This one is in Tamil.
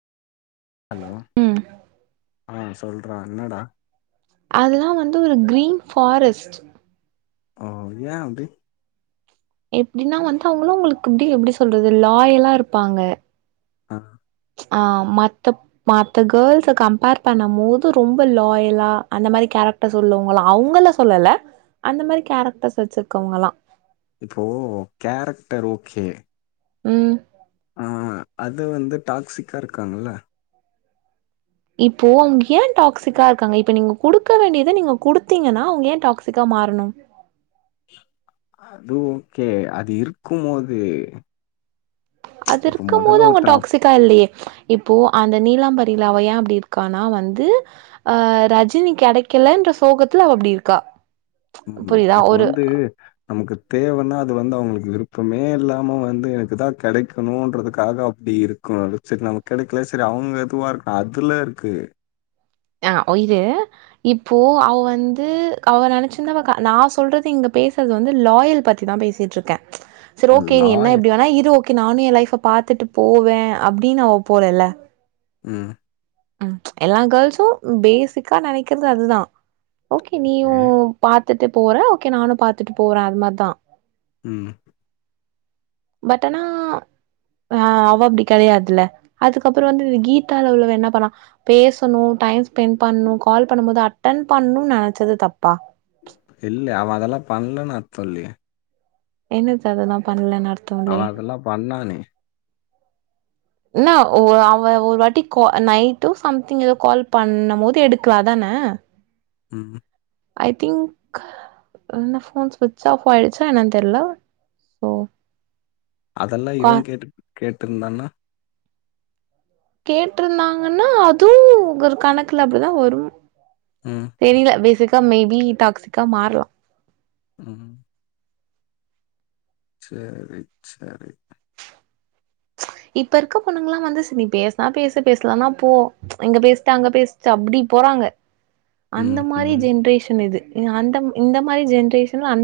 ஹலோ ம் ஆ சொல்ற என்னடா அதெல்லா வந்து ஒரு கிரீன் ஃபாரெஸ்ட் ஓ ஏ அப்டி எப்டின்னா வந்து அவங்களா உங்களுக்கு அப்டீ எப்டி சொல்றது லாயலா இருப்பாங்க அ ஆ மத்தப் மத்த கேர்ள்ஸ கம்பேர் பண்ண மோது ரொம்ப லாயலா அந்த மாரி கே ரெக்டர்ஸ் உள்ளவங்களா அவுங்கள‌ சொல்லல அந்த மாரி கேரெக்டர்ஸ் வெச்சிருக்கவங்களா இப்போ கேரெக்டர் ஓகே ம் ஆ அது வந்து டாக்சிக்கா இருக்காங்கள இப்போ அவங் ஏ டாக்ஸிக்கா இருக்காங்க இப்ப நீங்க குடுக்க வேண்டியத நீங்க குடுத்தீங்கன்னா அவங்க ஏ டாக்சிக்கா மாறணு அது ஓகே அது இருக்குமோது அது இருக்க மோது அவங்க டாக்சிகா இல்லயே இப்போ அந்த நீலாம்பரில அவ ஏ அப்டி இருக்கானா வந்து அ ரஜினி கெடைக் கலன்ற சோகத்துல அவ அப்டி இருக்கா ம் புரியுதா இப்போ ஒரு வந்து நமக்கு தேவன்னா அது வந்து அவங்களுக்கு விருப்பமே இல்லாம வந்து எனக்கு தா கெடக்கணுன்றதுக்காக அப்டி இருக் குடாது செரி நமக் கெடைக்கல செரி அவங்க எதுவா இருக்கா அதுல இருக்கு அ ஒ இது இப்போ அவ வந்து அவ நெனச்சிருந்தா அவ க நா சொல்றது இங்க பேசற்து வந்து லாயல் பத்தி தா பேசிட்ருக்கே சரி ஓகே நீ என்ன லாய எப்டி வேணா இரு ஓகே நானு எ லைஃப பாத்துட்டு போவே அப்டின்னு அவ போலல்ல ம் ம் எல்லா கேர்ள்ஸு பேசிக்கா நெனைக்குறது அதுதா ஓகே நீயு பாத்துட்டு போற ஓகே நானு பாத்துட்டு போறே அது மாரிதா ம் பட் அனா ஆ அவ அப்டி கெயாதுல்ல அதுக்கப்புறோ வந்து கீதால உள்ளவ என்ன பண்ணா பேசணு டைம் ச் ஸ்பெண்ட் பண்ணு கால் பண்ணும் போது அட்டன் பண்ணு நெனச்சது தப்பா இல்ல அவ அதெல்லா பண்லன்னு அர்தோ இல்லயே என்னது அதெல்லா பண்லனா அவ அதெல்லா பண்ணானே என்ன ஒ அவ ஒரு வாட்டி கோ நைட்டு சம்திங் ஏதோ கால் பண்ணம் போது எடுக்குல அதான ஆ ம் ஐ திங்க் என்ன ஃபோன்ஸ் ஸ்விச் ஆஃப் ஆயிடுச்சா என்னன் தெரில்ல அதெல்லா கா இவ கேட்டு கேட்ருந்தானா கேட்டிருந்தாங்கன்னா அதுவு ஒரு கணக்குல அப்டிதா வரு ம் தெரியில பேசிக்கா மேபி டாக்சிக்கா மாற்லா ம் சேரி செரி இப்ப இருக்க பொண்ணுங்கல்லா வந்து சரி பேச்னா பேசு பேச்லனா போ இங்க பேசிட்டு அங்க பேசிட்டு அப்டி இ போறாங்க அந்த ம் மாரி ம் ஜென்ரேஷன் இது இ அந்த இந்த மாரி ஜென்ரேஷன்ல அந்த